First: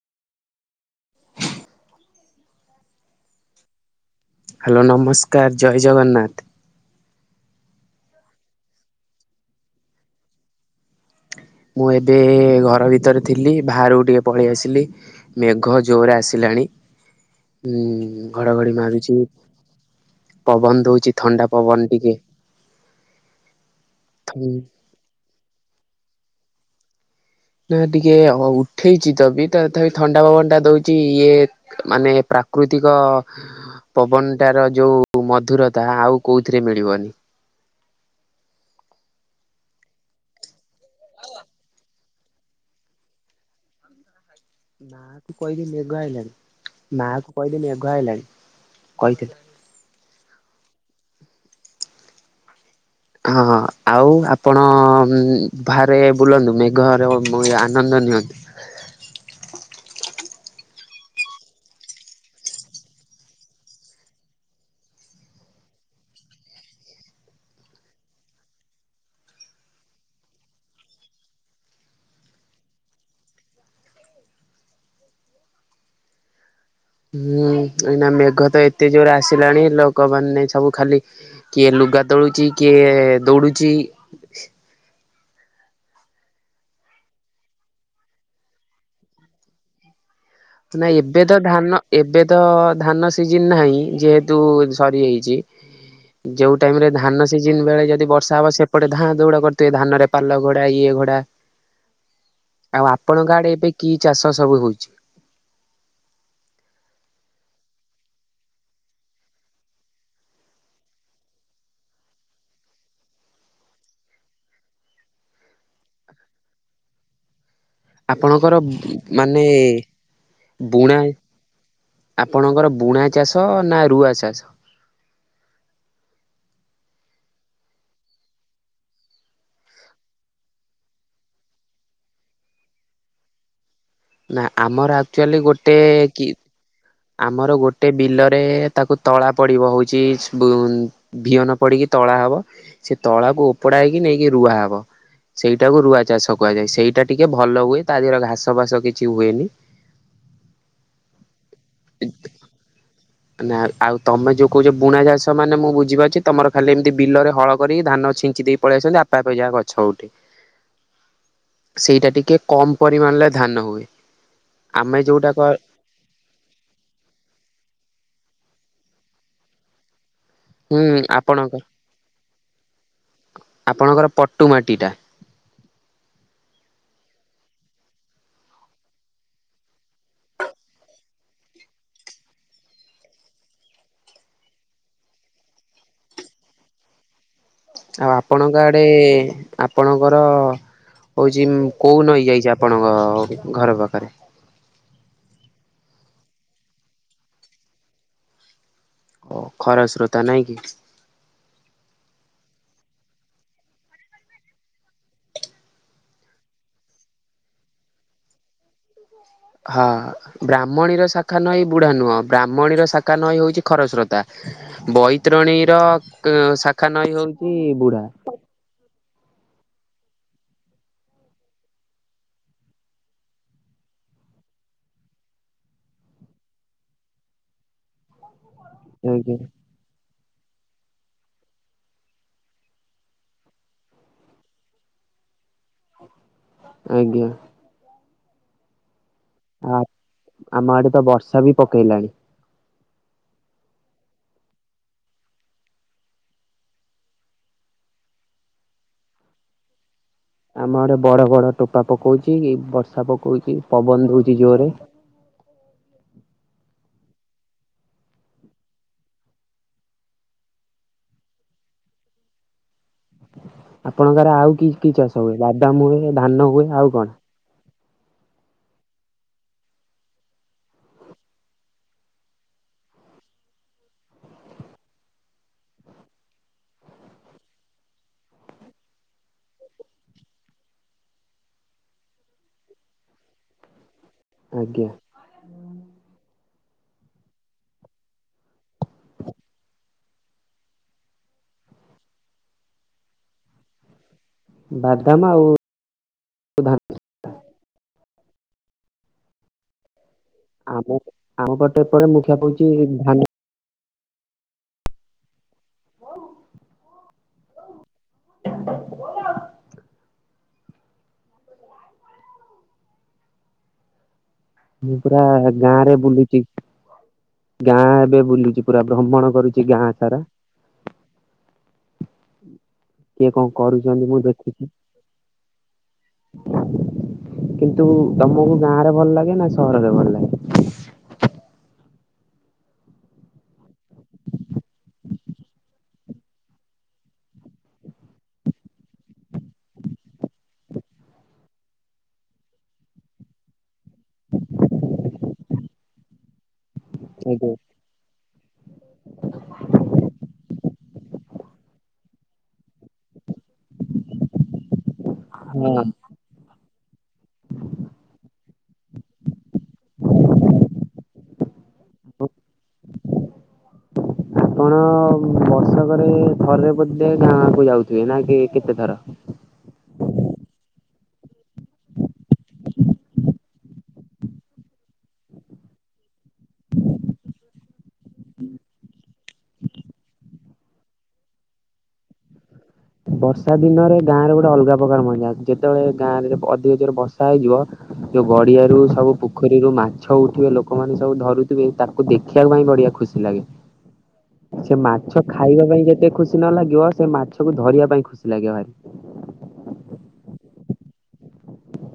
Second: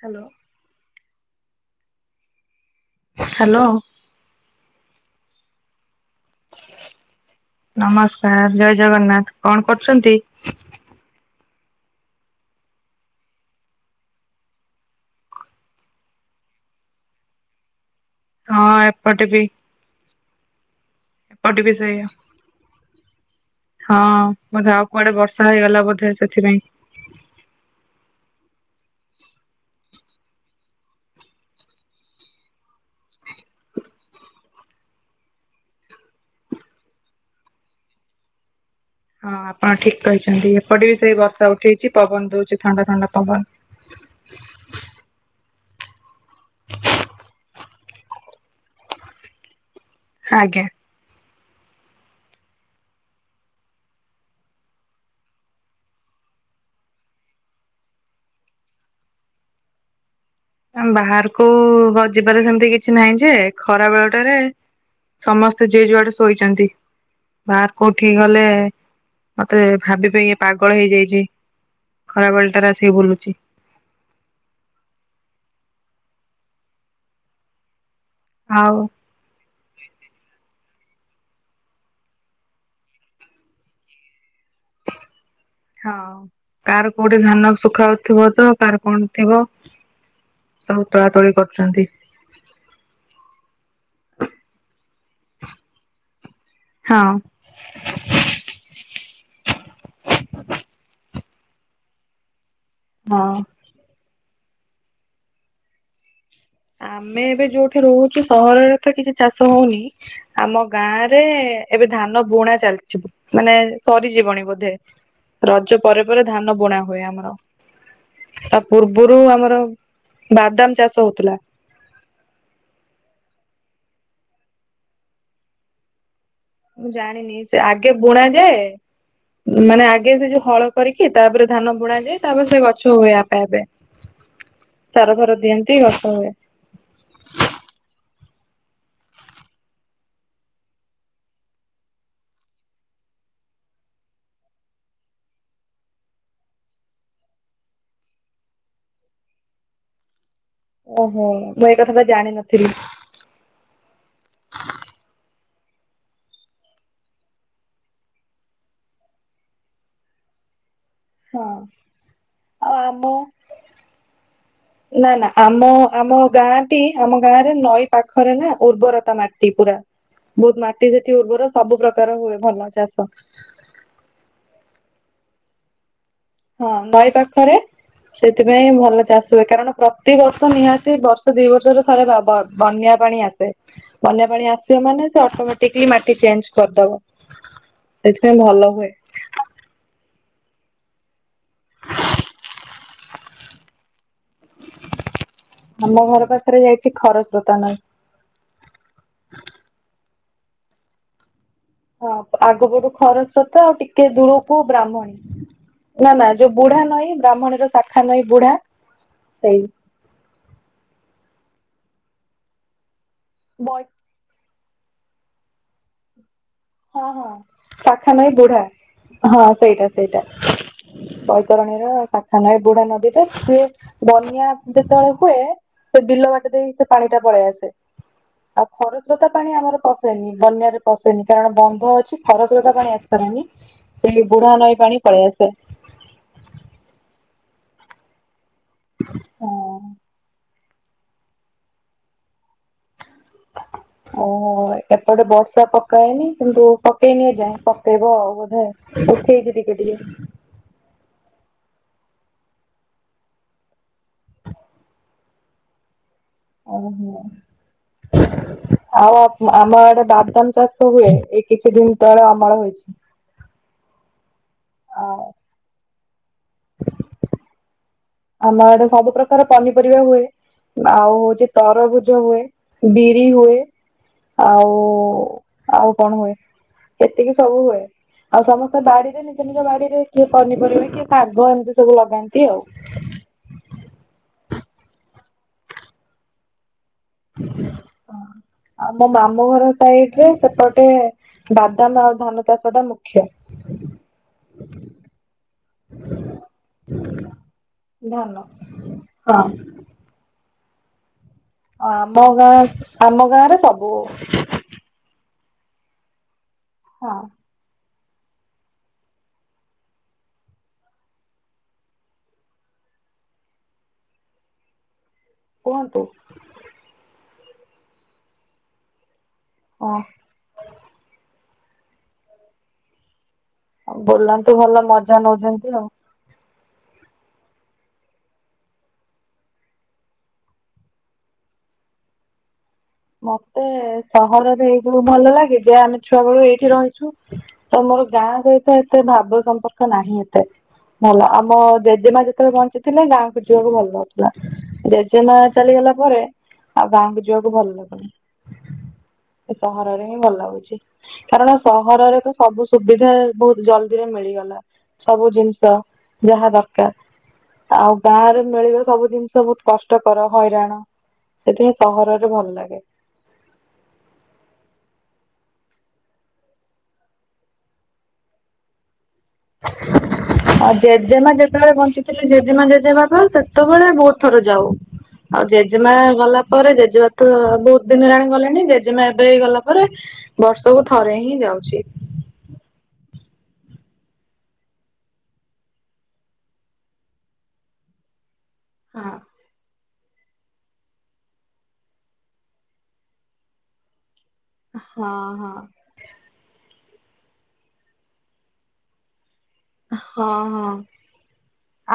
Hello. Hello [inaudible] hello ନମସ୍କାର ଜୟ ଜଗନ୍ନାଥ। ନମସ୍କାର ଜୟ ଜଗନ୍ନାଥ କଣ କରୁଛନ୍ତି। [inaudible] ମୁଁ ଏବେ ଘର ଭିତରେ ଥିଲି ବାହାରକୁ ଟିକେ ପଳେଇ ଆସିଲି ମେଘ ଜୋରରେ ଆସିଲା। ଣି [inaudible] ହୁଁ। ହଁ ଘଡଘଡି ମାରୁଛି। ଏପଟେ ବି [inaudible] ପବନ ଦଉଛି ଥଣ୍ଡା ଏପଟେ ବି ପବନ ସେଇଆ ଟିକେ ହଁ ବୋଧେ ଆଉ କୁଆଡେ ବର୍ଷା ହେଇଗଲା ବୋଧେ ସେଥିପାଇଁ ନା ଟିକେ ଉଠେଇଚ ତ ବି ତ ତଥାପି ଥଣ୍ଡା ପବନ ଟା ଦଉଛି। ଇଏ ମାନେ ପ୍ରାକୃତିକ ପବନ ଟାର ଯୋଉ ମଧୁରତା ଆଉ କୋଉଥିରେ ମିଳିବନି। [inaudible] ହଁ ଆପଣ ଠିକ କହିଛନ୍ତି। ଏପଟେ ବି ସେଇ ବର୍ଷା ଉଠେଇଛି ପବନ ଦଉଛି ଥଣ୍ଡା ଥଣ୍ଡା ପବନ। [inaudible] ମା କୁ କହିଲି ମେଗ ଆଇଲାଣି ମା କୁ କହିଲି ମେଘ ମେଘ ଆଲାଣି କହିଥିଲି। ଆଜ୍ଞା। ହଁ ଆଉ ଆପଣ ବାହାରେ ବୁଲନ୍ତୁ ମେଘର ଆନନ୍ଦ ନିଅନ୍ତି। [inaudible] ବାହାରକୁ ହ ଯିବାରେ ସେମତି କିଛି ନାହିଁ ଯେ ଖରା ବେଳ ଟାରେ ସମସ୍ତେ ଜେ ଯୁଆଡେ ଶୋଇଛନ୍ତି। ବାହାର କୋଉ ଠିକ ଗଲେ ମତେ ଭାବିବେ ଇଏ ପାଗଳ ହେଇଯାଇଛି। ଖରାବେଳ ଟାରେ ଆସିକି ବୁଲୁଛି। [inaudible] ହୁଁ ଏଇନା ମେଘ ତ ଆଉ ଏତେ ଜୋରେ ଆସିଲାଣି ଲୋକମାନେ ସବୁ ଖାଲି କିଏ ଲୁଗା ତୋଳୁଛି କିଏ ଦୌଡୁଛି [inaudible] ହଁ ତାର କୋଉଠି ଧାନ ଶୁଖାଉଥିବ ତ କାର କଣ ଥିବ। ସବୁ ନା ତୋଳା ଏବେ ତୋଳି ତ ଧାନ କରୁଛନ୍ତି। ଏବେ ତ ଧାନ ସିଜନ ନାହିଁ ଯେହେତୁ ସରି ଯାଇଛି। [inaudible] ଯୋଉ ଟାଇମ ରେ ହଁ। ଧାନ ସିଜନ ବେଳେ ଯଦି ବର୍ଷା ହବ ସେପଟ ଧାଁ ଦୌଡ କରୁଥିବେ ଧାନରେ ପାଲ ଘୋଡା ଇଏ ଘୋଡା। ଆଉ ଆପଣଙ୍କ ହଁ ଆଡେ ଏବେ କି ଚାଷ ସବୁ ହଉଛି? ଆମେ ଏବେ ଯୋଉଠି ରହୁଛୁ ସହରରେ ତ କିଛି ଚାଷ ହଉନି ଆମ ଗାଁରେ ଏବେ ଧାନ ବୁଣା ଚାଲିଛିି ମାନେ ସରିଯିବଣି ବୋଧେ ରଜ ପରେ ପରେ ଧାନ ବୁଣା ହୁଏ ଆମର। ଆପଣଙ୍କର ତା ପୂର୍ବରୁ ମାନେ ଆମର ବାଦାମ ବୁଣା ଚାଷ ହୋଉଥିଲା। ଆପଣଙ୍କର ବୁଣା ଚାଷ ନା ରୁଆ ଚାଷ? [inaudible] ମୁଁ ଜାଣିନି ସେ ଆଗେ ବୁଣା ଯାଏ ମାନେ ଆଗେ ସେ ଯୋଉ ହଳ କରିକି ତାପରେ ଧାନ ବୁଣାାଯାଏ ତାପରେ ସେ ଗଛ ହୁଏ ଆପେ ଆପେ। ନା ଆମର ସାର ଫାର ଆକ୍ଚୁଆଲି ଦିଅନ୍ତି ଗୋଟେ ଗଛ କି ହୁଏ। ଆମର ଗୋଟେ ବିଲରେ ତାକୁ ତଳା ପଡିବ ହଉଛି ଭୁ ଭିହନ ପଡିକି ତଳା ହବ, ସେ ତଳାକୁ ଉପଡା ହେଇକି ନେଇକି ରୁଆ ହବ। ସେଇଟାକୁ ରୁଆ ଚାଷ କୁହାଯାଏ, ସେଇଟା ଟିକେ ଭଲ ହୁଏ ତା ଦେହରେ ଘାସଫାସ କିଛି ହୁଏନି। ଓହୋଃ। ନା ଆଉ ତମେ ଯୋଉ କହୁଛ ବୁଣା ଚାଷ ମାନେ ମୁଁ ବୁଝିପାରୁଛି ତମର ଖାଲି ଏମିତି ବିଲରେ ହଳ କରି ଧାନ ଛିଞ୍ଚି ଦେଇ ପଳେଇ ଆସନ୍ତି ଆପେ ଆପେ ଯାହା ଗଛ ଉଠେ। ହ। ସେଇଟା ଟିକେ କମ୍ ଆମ ପରିମାଣରେ ଧାନ ହୁଏ। ଆମେ ନା ନା ଯୋଉଟା କ ଆମ ଆମ ଗାଁ ଟି ଆମ ଗାଁ ରେ ନଈ ପାଖରେ ନା ଉର୍ବରତା ମାଟି ପୁରା ବହୁତ ହୁଁ ମାଟି ସେଠି ଉର୍ବର ଆପଣଙ୍କ ସବୁ ପ୍ରକାର ହୁଏ ଭଲ ଚାଷ୍। ଆପଣଙ୍କର ପଟୁ ମାଟିଟା ହଁ ନଈ ପାଖରେ। ସେଥିପାଇଁ ଭଲ ଚାଷ ହୁଏ, କାରଣ ପ୍ରତି ବର୍ଷ ନିହାତି ବର୍ଷେ ଦି ବର୍ଷରେ ଥରେ ବା-ବା ବନ୍ୟା ପାଣି ଆସେ, ବନ୍ୟା ପାଣି ଆସିବ ମାନେ ସେ ଅଟୋମେଟିକଲି ମାଟି ଚେଞ୍ଜ୍ କରିଦବ। ଆଉ ସେଥିପାଇଁ ଭଲ ଆପଣଙ୍କ ଆଡେ ହୁଏ। ଆପଣଙ୍କ ରଅ-ଅ ହଉଛି କୋଉ ନଈ ଯାଇଛି ଆପଣଙ୍କଅ-ଅ-ଅ ଘର ପାଖରେ? ଆମ ଘର ପାଖରେ ଯାଇଛି ଖରସ୍ରୋତା ନଈ। ଓ ଖରାସ୍ରୋତା ନାଇଁ କି? ହଁ ଆଗପଟୁ ଖରସ୍ରୋତା ଆଉ ଟିକେ ଦୂରକୁ ବ୍ରାହ୍ମଣୀ। ନା-ନା ଯୋଉ ବୁଢା ନଈ ବ୍ରାହ୍ମଣୀର ଶାଖା ନଈ ବୁଢା ସେଇ ହଁ, ବ୍ରାହ୍ମଣୀର ଶାଖା ନଈ ବୁଢା ନୁହଁ ବ୍ରାହ୍ମଣୀର ଶାଖ୍ ଶାଖା ନଈ ହେଉଛି ବୈ ଖରସ୍ରୋତା, ବୈତରଣୀର ଶାଖା ହଁ ନଈ ହଁ ହଉଛି ବୁଢା। ଶାଖା ନଈ ବୁଢା ହଁ ସେଇଟା ସେଇଟା। ବୈତରଣୀର ଶାଖା ନଈ ବୁଢା ନଦୀରେ ସିଏ ବନ୍ୟା ଯେତେବେଳେ ହୁଏ ସେ ବିିଲ ବାଟ ଦେଇ ସେ ପାଣିଟା ପଳେଇ ଆସେ। ଆଉ ଖରସ୍ରୋତା ଆଜ୍ଞା ପାଣି ଆମର ପଶେନି ବନ୍ୟାରେ ପଶେନି। କାରଣ ବନ୍ଧ ଅଛି ଖରସ୍ରୋତା ପାଣି ଆସିପାରେନି, ସେଇ ବୁଢା ନଈ ପାଣି ପଳେଇ ଆସେ। ଁ ଆଜ୍ଞା। ହଁ। ଆ ଆମ ଆଡେ ତ ବର୍ଷା ବି ପକେଇଲାଣି। ହ ଓହୋଃ ଏପଟେ ବର୍ଷା ପକାଇନି କିନ୍ତୁ ପକେଇନି ଏଯାଏଁ ପକେଇବ ଆଉ ବୋଧେ। ପକେଇଛି ଟିକେ ଟିକେ। ଆମ ଆଡେ ବଡ଼ ବଡ଼ ଟୋପା ପକଉଛି ବର୍ଷା ପକଉଛି ପବନ ଦଉଛି ଜୋରରେ। ଓହୋଃ। ଆଉ ଆ ଆମ ଆଡେ ବାଦାମ ଚାଷ ହୁଏ, ଏଇ କିଛି ଦିନ ତଳେ ଆମର ହେଇଛି। ଆପଣଙ୍କର ଆଉ କି କି ଆଉ ଚାଷ ହୁଏ ବାଦାମ ହୁଏ ଧାନ ହୁଏ ଆଉ କଣ? ଆମଆଡେ ସବୁ ପ୍ରକାର ପନିପରିବା ହୁଏ। ଆଉ ହଉଛି ତରଭୁଜ ହୁଏ, ବିରି ହୁଏ। ଆଉ ଆଉ କଣ ହୁଏ ଏତିକି ସବୁ ହୁଏ‌ ଆଉ ସମସ୍ତେ ବାଡିରେ ନିଜ ନିଜ ବାଡିରେ କିଏ ପନିପରିବା କିଏ ଶାଗ ଏମିତି ସବୁ ଲଗାନ୍ତି ଆଉ‌ ଆଜ୍ଞା। ଆଉ ମୋ ମାମୁଁ ଘର ସାଇଟରେ ସେପଟେ ବାଦାମ ଆଉ ଧାନ ଚାଷଟା ମୁଖ୍ୟ। ବାଦାମ ଆଉ ଧାନ। ଧାନ ହଁ। ଆମ [inaudible] ଏପଟେ ଆମ ମୁଖ୍ୟ ଗାଁ ହଉଛି ଧାନ ଆମ ଗାଁରେ ସବୁ ହଁ। [inaudible] ମୁଁ ପୁରା ଗାଁ ରେ କୁହନ୍ତୁ। ବୁଲୁଛି ଗାଁ ଏବେ ବୁଲିୁଛି ପୁରା ଭ୍ରମଣ କରୁଛି ଗାଁ ହଁ ସାରା। କିଏ କଣ କରୁଛନ୍ତି ମୁଁ ବୁଲନ୍ତୁ ଦେଖୁଛି। ଭଲ ମଜା ନଉଛନ୍ତି ଆଉ। କିନ୍ତୁ ତମକୁ ଗାଁରେ ଭଲ ଲାଗେ ନା ସହରରେ ଭଲ ଲାଗେ? [inaudible] ମତେ ସହରରେ ଏଇବୁ ଭଲ ଲାଗେ ଯେ ଆମେ ଛୁଆ ବେଳୁ ଏଇଠି ରହିଛୁ ତ ଆମର ଗାଁ ସହିତ ଏତେ ଭାବ ସମ୍ପର୍କ ନାହିଁ ଏତେ। ଭଲ ଆମ ଜେଜେମା ଯେତେବେଳେ ବଞ୍ଚିଥିଲେ ଗାଁକୁ ଯିବାକୁ ଭଲ ନଉଥିଲା ଜେଜେମା ଚାଲି ଗଲା ପରେ ଆଉ ଗାଁକୁ ଯିବାକୁ ଆଜ୍ଞା ଭଲ ଲାଗୁନି ସହରରେ ହିଁ ଭଲ ଲାଗୁଛି। କାରଣ ସହରରେ ତ ସବୁ ସୁବିଧା ବହୁତ ଜଲଦି ରେ ମିଳିଗଲା। ସବୁ ଜିନିଷ ହଁ ଯାହା ଦରକାର ଆଉ ଗାଁରେ ମିଳିବ ସବୁ ଜିନିଷ ବହୁତ କଷ୍ଟକର ହଇରାଣ ସେଥିପାଇଁ ସହରରେ ଭଲ ଲାଗେ। ଆପଣ ବର୍ଷକରେ ଥରେ ବୋଧେ ଗାଁକୁ ଯାଉଥିବେ ନା କି କେତେ ଥର? [inaudible] ହଉ ଜେଜେମା ଯେତେବେଳେ ବଞ୍ଚିଥିଲେ ଜେଜେମା ଜେଜେମା ତ ସେତେବେଳେ ବହୁଉତ ଥର ଯାଉ। ଆଉ ଜେଜେମା ଗଲା ପରେ ଜେଜେମା ତ ବହୁତ ଦିନ ହେଲାଣି ଗଲେଣି ଜେଜେମା ଏବେ ହେଇ ଗଲା ପରେ ବର୍ଷକୁୁ ଥରେ ହିଁ ଯାଉଛି। ବର୍ଷା ଦିନରେ ଗାଁରେ ଗୋଟେ ଅଲଗା ପ୍ରକାର ମଞ୍ା ଯେତେବେଳେ ଗାଁ ରେ ଅଧିକ ଜୋର ବର୍ଷା ହେଇଯିବ ଗଡ଼ିଆରୁ ସବୁ ହଁ। ପୋଖରୀରୁ ମାଛ ଛ ଉଠିବେ ଲୋକମାନେ ସବୁ ଧରୁଥିବେ ତାକୁ ଦେଖିବାକୁ ପାଇଁ ବଢିଆ ଖୁସି ଲାଗେ। ସେ ମାଛ ହଁ ହଁ ଖାଇବା ପାଇଁ ଯେତେ ଖୁସି ନ ଲାଗିବ ସେ ମାଛକୁ ଧରିବା ଖୁସି ଲାଗେ ଭାରି। ହଁ ହଁ।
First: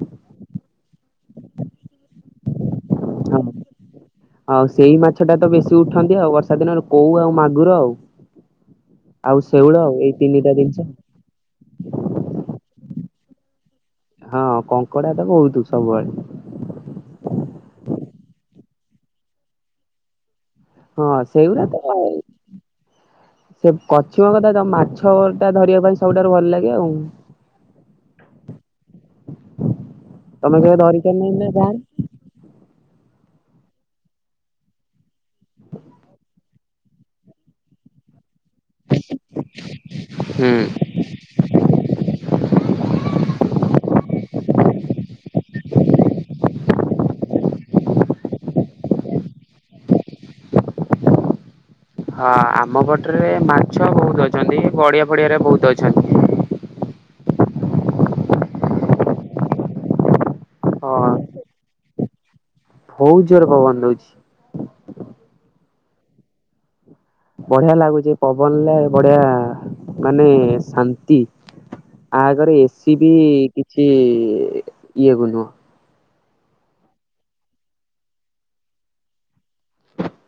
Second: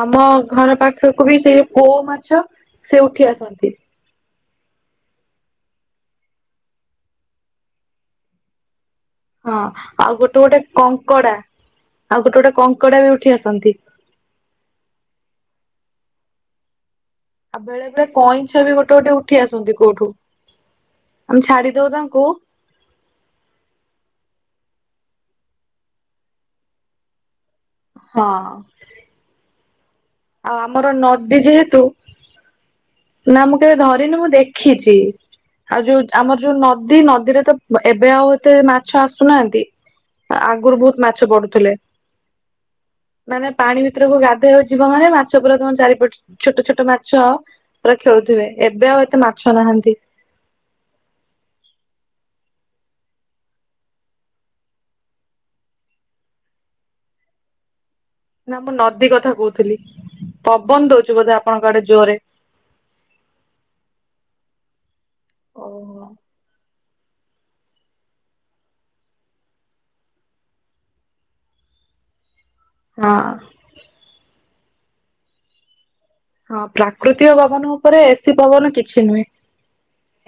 ଆମ ଘର ପାଖକୁ ବି ସେ କୋଉ ମାଛ ସେ ଉଠି ହଁ ଆସନ୍ତି। ଆଉ ସେଇ ମାଛ ଟା ତ ବେଶୀ ଉଠନ୍ତି ଆଉ ବର୍ଷା ଦିନରେ କଉ ଆଉ ମାଗୁର। ଆଉ ହଁ ଶେଉଳ ଏଇ ଆଉ ଗୋଟେ ତିନିଟା ଗୋଟେ ଜିନିଷ। କଙ୍କଡା ଆଉ ଗୋଟେ ଗୋଟେ କଙ୍କଡା ବି ଉଠି ଆସନ୍ତି। ହଁ କଙ୍କଡା ତ ବହୁତ ସବୁବେଳେ। ଆଉ ବେଳେ ବେଳେ କଇଁଛ ବି ଗୋଟେ ଗୋଟେ ଉଠି ଆସନ୍ତି କୋଉଠୁ। ହଁ ଆମେ ସେଇଗୁଡା ଛାଡିଦଉ ତ ତାଙ୍କୁ ସେ କଛିମ କଥା ତ ମାଛ ଟା ଧରିବା ପାଇଁ ସବୁଠାରୁ ଭଲ ଲାଗେ ଆଉ। ହଁ। ତମେ କେବେ ଆମର ଧରିଛ ନଦୀ ନା ଗାଁରେ? ଯେହେତୁ ନା ମୁଁ କେବେ ଧରିନି ମୁଁ ଦେଖିଛି। ଆଉ ଯୋଉ ଆମର ନଦୀ ନଦୀରେ ତ ଏବେ ଆଉ ଏତେ ମାଛ ଆସୁନାହାନ୍ତି ଆଗରୁ ହୁଁ ବହୁତ ମାଛ ପଡୁଥିଲେ। ମାନେ ପାଣି ଭିତରକୁ ଗାଧୋଇଉଛି ଜୀବ ମାନେ ମାଛ ପୁରା ତମର ଚାରିପଟ ଛୋଟଛୋଟ ମାଛ ଆ ପୁରା ଖେଳୁଥିବେ ଏବେ ଆଉ ଏତେ ମାଛ ନାହାନ୍ତି। ହଁ ଆମ ପଟରେ ମାଛ ବହୁତ ଅଛନ୍ତି ଗଡ଼ିଆ ଗଡିଆରେ ବହୁତ ଅଛନ୍ତି। ହ ନା ମୁଁ ନଦୀ କଥା କହୁଥିଲି ପବନ ହଁ ଦଉଛି ବୋଧେ ଆପଣଙ୍କ ଆଡେ ଜୋରରେ। ବହୁତ ଜୋର ପବନ ଦଉଛି। ଓ ହୋ। ବଢିଆ ଲାଗୁଛି ପବନରେ ବଢିଆ ମାନେ ଶାନ୍ତି ଆ ଆଗରେ ଏସି ବି ହଁ କିଛି କି ନୁହଁ। ହଁ ପ୍ରାକୃତିକ ପବନ ଉପରେ ଏସି ପବନ କିଛି ନୁହେଁ।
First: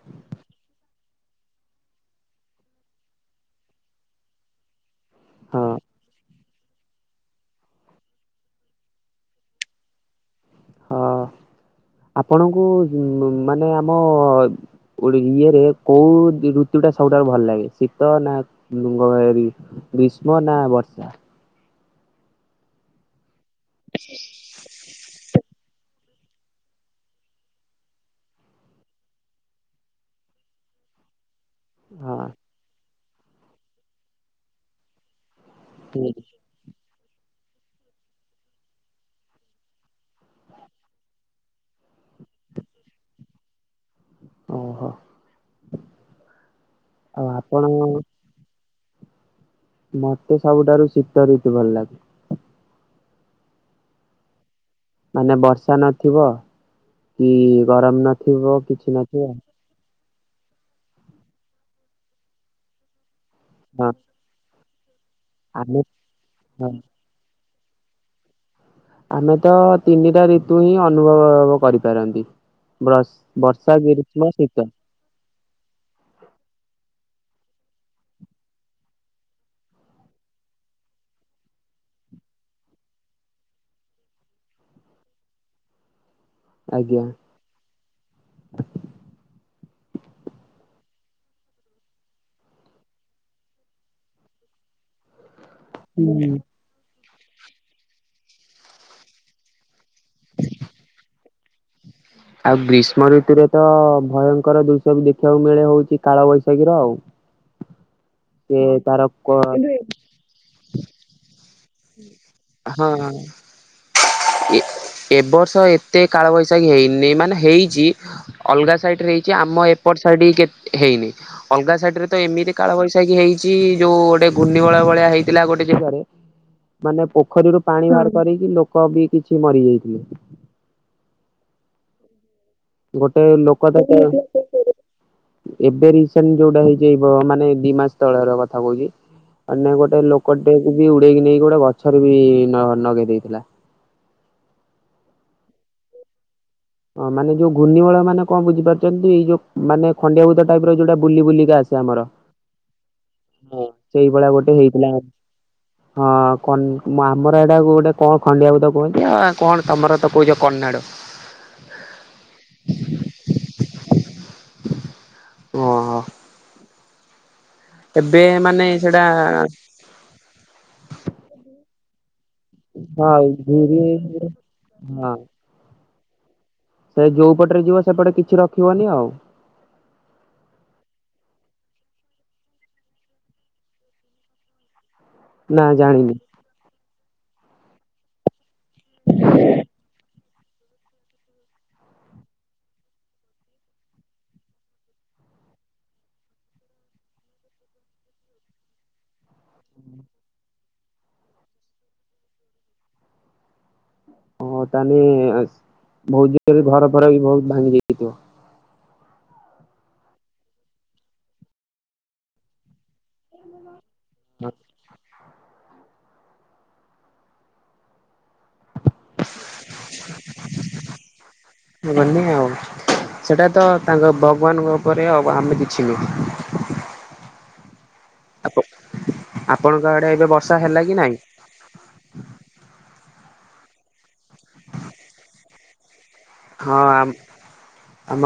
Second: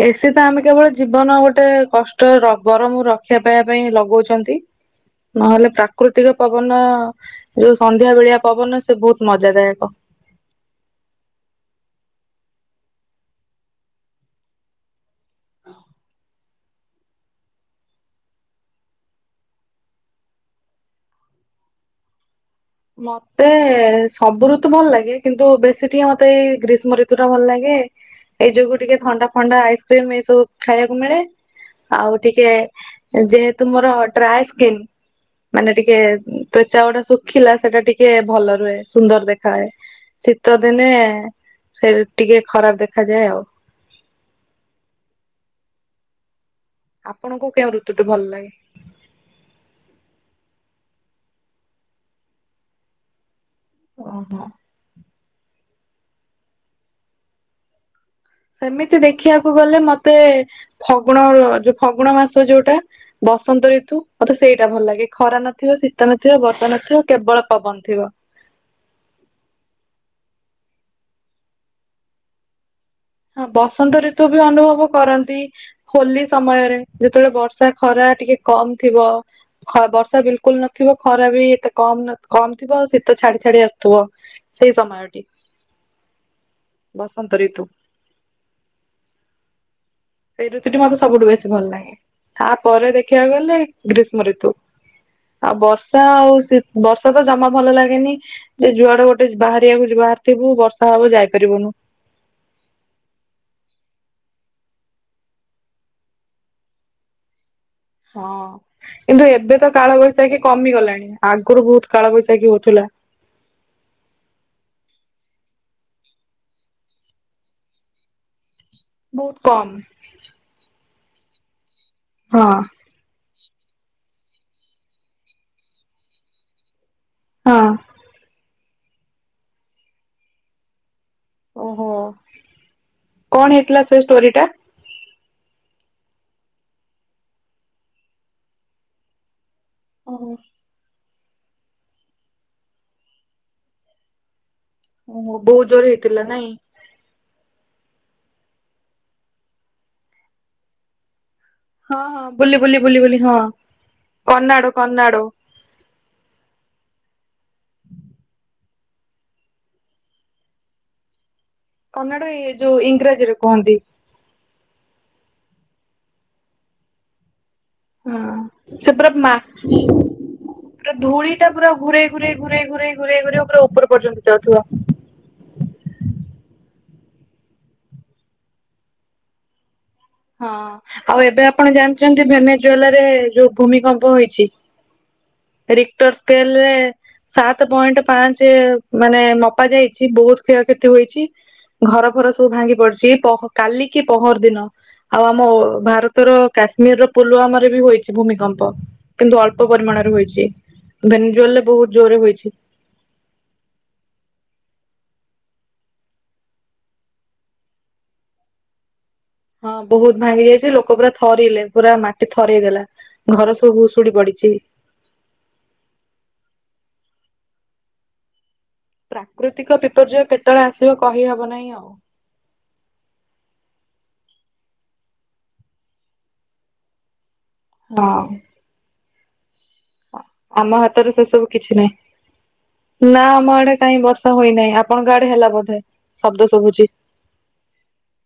ଏସି ତ ଆମେ କେବଳ ଜୀବନ ଗୋଟେ କଷ୍ଟ ରଗରମରକ୍ଷା ପାଇବା ପାଇଁ ଲଗାଉଛନ୍ତି। ନହେଲେ ହଁ ପ୍ରାକୃତିକ। ପବନ ଯୋଉ ସନ୍ଧ୍ୟା ବେଳିଆ ପବନ ସେ ବହୁତ ମଜା ଦାୟକ। ହଁ ଆପଣଙ୍କୁ ମାନେ ଆମ ଓଡ଼ି ଇଏରେ କୋଉ ଦି ଋତୁ ଟା ସବୁଠୁ ଭଲ ଲାଗେ ଶୀତ ନା [unintelligible] ଗ୍ରୀଷ୍ମ ନା ବର୍ଷା। ମତେ ସବୁ ଋତୁ ଭଲ ଲାଗେ। କିନ୍ତୁ ବେଶୀ ଟିକେ ମତେ ଏଇ ଗ୍ରୀଷ୍ମ ଋତୁ ଟା ଭଲ ଲାଗେ। ଏଇ ଯୋଗୁ ଟିକେ ଥଣ୍ଡା ଥଣ୍ଡା ଆଇସ୍କ୍ରିମ ଏଇ ସବୁ ଖାଇବାକୁ ମିଳେ। ଆଉ ହଁ ଟିକେ ଯେହେତୁ ମୋର ଡ୍ରାଏ ସ୍କିନ ମାନେ ଟିକେ ହୁଁ। ତ୍ୱଚା ଶୁଖିଲା ସେଟା ଟିକେ ଭଲ ରୁହେ ସୁନ୍ଦର ଦେଖା ହଏ। ଶୀତ ଦିନେ ସେ ଟିକେ ଖରାପ ଦେଖାାଯାଏ ଆଉ। ଓହୋ ଆଉ ଆପଣଙ୍କୁ କେଉଁ ଋତୁ ଆପଣ ଟୁ ଭଲ ଲାଗେ? ମତେ ସବୁଠାରୁ ଶୀତ ଋତୁ ଭଲ ଲାଗେ। ଓହୋ ମାନେ ବର୍ଷା ନଥିବ ଉଁ ଗରମ ନ ସେମିତି ଦେଖିବାକୁ ଗଲେ ମତେ ମତେ ଫଗୁଣ ଫଗୁଣ ମାସ ଯୋଉଟା ବସନ୍ତ ହଁ ଋତୁ ମତେ ସେଇ ଖରା ନଥିବ ଆମେ ଶୀତ ନଥିବ ହଁ ବର୍ଷା ନଥିବ କେବଳ ପବନ ଥିବ। ଆମେ ତ ତିନିଟା ଋତୁ ହିଁ ଅନୁଭବ କରିପାରନ୍ତି। ବ୍ରସ୍ ଅଁ ବର୍ଷା ବସନ୍ତ ଋିତୁ ଗ୍ରୀଷ୍ମ ବି ଶୀତ ଅନୁଭବ କରନ୍ତି ହୋଲି ସମୟରେ ଯେତେବେଳେ ବର୍ଷ ସେ ଖରା ଟିକେ କମ୍ ଥିବ। ଖ ବର୍ଷା ବିଲକୁଲ୍ ନଥିବ ଖରା ବି ଏତେ କମ ନ କମ୍ ଥିବ ଶୀତ ଛାଡି ଛାଡି ଆସୁଥିବ। ସେଇ ସମୟଟି ଆଜ୍ଞା। ବସନ୍ତ ଋତୁ। [inaudible] ସେଇ ଋତୁ ଟି ମତେ ସବୁଠୁ ବେଶୀ ଭଲ ଲାଗେ। ତାପରେ ଦେଖିବାକୁ ଗଲେ ଗ୍ରୀଷ୍ମ ଋତୁ ଆ ବର୍ଷା ହୁଁ ଆଉ ଶି ବର୍ଷ ସେତ ଜମା ଭଲ ଲାଗେନି ଯେ ଯୁଆଡେ ଗୋଟେ ବାହାରିଆକୁ ଯ ବାହାରିଥିବୁ ବର୍ଷା ହବ ଯାଇପାରିବୁନୁ। ଆଉ ଗ୍ରୀଷ୍ମ ଋତୁରେ ତ ଭୟଙ୍କର ଦୃଶ୍ୟ ବି ଦେଖିଆକୁ ମିଳେ ହଉଛି କାଳ ବୈଶାଖୀ ର ଆଉ। ହଁ ସେ ତାର କିନ୍ତୁ କ ଏବେ ତ କାଳବୈଶାଖୀ କମିଗଲାଣି ଆଗରୁ ବହୁତ୍ କାଳବୈଶାଖୀ ହଉଥିଲା। ହଁ। [inaudible] [unintelligible] ଏ ଏ ବର୍ଷ ଏତେ କାଳ ବୈଶାଖୀ ହେଇନି ମାନେ ହେଇଚି। ଅଲଗା ସାଇଟ୍ ରେ ହେଇଚ଼ି ବହୁତ ଆମ କମ୍। ଏପଟ ସାଇଡ କେ ହେଇନି ଅଲଗା ସାଇଡ୍ ରେ ତ ହଁ ଏମିତି କାଳବୈଶା ହେଇଚ଼ି ଯୋଉ ଗୋଟେ ଘୂର୍ଣ୍ଣିବଳୟ ଭଳିଆ ହେଇଥିଲା ଗୋଟେ ଯେଗାରେ ମାନେ ହଁ। ପୋଖରୀରୁ ପାଣି ବାହାର କରିକି ଲୋକ ବି କିଛି ମରି ଯାଇଥିଲେ। ଓହୋ କଣ ଲୋକ ତ ହେଇଥିଲା ସେ ଷ୍ଟୋରି ଟା? ଏବେ ରିସେଣ୍ଟ ଯୋଉଟା ହେଇଚ଼ି ଏ ବ ମାନେ ଏ ଦି ମାସ ତଳର କଥା କହୁଛି। ଆନେ ଗୋଟେ ଲୋକ ଓହୋ। ଲୋକଟେକୁ ବି ଉଡେଇକି ନେଇକି ଗୋଟେ ଗଛରେ ବି ନ-ନଗେଇ ଦେଇଥିଲା। ବହୁତ ଜୋର ହେଇଥିଲା ନାଇଁ। ଅଁ ମାନେ ଯୋଉ ଘୂର୍ଣ୍ଣିବଳୟ ମାନେ କଁ ବୁଝିପାରୁଚ଼ନ୍ତି ଏଇ ଯଉ ମାନେ ଖଣ୍ଡିଆ ଭୂତ ଟାଇପ୍ ର ଏ ଯୋଉଟା ବୁଲି ବୁଲି ହଁ ହଁ ବୁଲି ବୁଲି ବୁଲି ବୁଲି ହଁ ସେଇଭଳିଆ ଗୋଟେ କନାଡ଼ୋ ହେଇଥିଲା। କନାଡ଼ୋ। ହଁ ଖନ୍ ଆମର ଏଇଟାକୁ ଗୋଟେ କଁ ଖଣ୍ଡିଆ ଭୂତ କୁହନ୍ତି ଆ କଣ ତମର ତ କହୁଚ କନ୍ନାଡ। କନାଡ ଇ ଏ ଯୋଉ ଇଂରାଜୀରେ କହନ୍ତି। ଓହୋ। ଏବେ ଅଁ ମାନେ ସେ ସେଟା ପୁରା ମା ପୁରା ଧୂଳି ଟା ପୁରା ଘୁରେଇ ଘୁରେଇ ଘୁରେଇ ଘୁରେଇ ହଁ ଘୁରେଇ ଘୁରେଇ ପୁରା ଘୁରି ଉପର ପର୍ଯ୍ୟନ୍ତ ଯାଉଥିବ। ହଁ। ସେ ଯୋଉ ପଟରେ ଯିବ ସେପଟେ କିଛି ରଖିବନି ଆଉ। ହଁ ଆଉ ଏବେ ଆପଣ ଜାଣିଚନ୍ତି ଭେନେଜ୍ବଲା ରେ ଯୋଉ ଭୂମିକମ୍ପ ହେଇଛି। ନା ରିକଟର ଜାଣିନି ସ୍କେଲରେ ସାତେ ପଏଣ୍ଟ ପାଞ୍ଚେ ମାନେ ମପା ଯାଇଛି ଠି ବହୁତ୍ କ୍ଷୟକ୍ଷତି ହୋଇଛି। ଘର ଫର ସବୁ ଭାଙ୍ଗି ପଡିଛି ପହ କାଲି କି ପହର ଦିନ। ଆଉ ଆମ ଓ ଭାରତର କାଶ୍ମୀର ର ପୁଲୱାମାରେ ବି ହୋଇଚି ଭୂମିକମ୍ପ କିନ୍ତୁ ଅଳ୍ପ ପରିମାଣରେ। ହୋଇଚ଼ି ଭେନ୍ଜୋଲ୍ ରେ ବହୁତ ଜୋରେ ହୋଇଛି। ହଁ ତାନେ ବହୁତ ଜୋରେ ଘର ଫର ବି ବହୁତ ଭାଙ୍ଗି ଯାଇଥିବ। ହଁ ବହୁତ ଭାଙ୍ଗି ଯାଇଛି ଲୋକ ପୁରା ଥରିଲେ ପୁରା ମାଟି ଥରେଇ ଦେଲା ଘର ସବୁ ଭୁସ୍ ଉପୁଡ଼ି ପଡ଼ିଛି। ପ୍ରାକୃତିକ ବିପର୍ଯ୍ୟୟ କେତେବେଳେ ଆସିବ କହି ହବନାହିଁ ଆଉ। ଗନି ଆଉ ସେଟା ତ ତାଙ୍କ ଭଗବାନଙ୍କ ଉପରେ ଆମେ କିଛି ନୁହ। ହଁ। ଆପଣଙ୍କ ଆଡେ ଆ ଏବେ ବର୍ଷା ଆମ ହେଲା କି ହାତରେ ନାଇଁ? ସେ ସବୁ କିଛି ନାହିଁ। ନା ଆମ ଆଡେ କାଇଁ ବର୍ଷା ହୋଇନାହିଁ ଆପଣଙ୍କ ଆଡେ ହେଲା ବୋଧେ? ଶବ୍ଦ ହଁ ଶୁଭୁଛି। ଆମ୍ ଆମ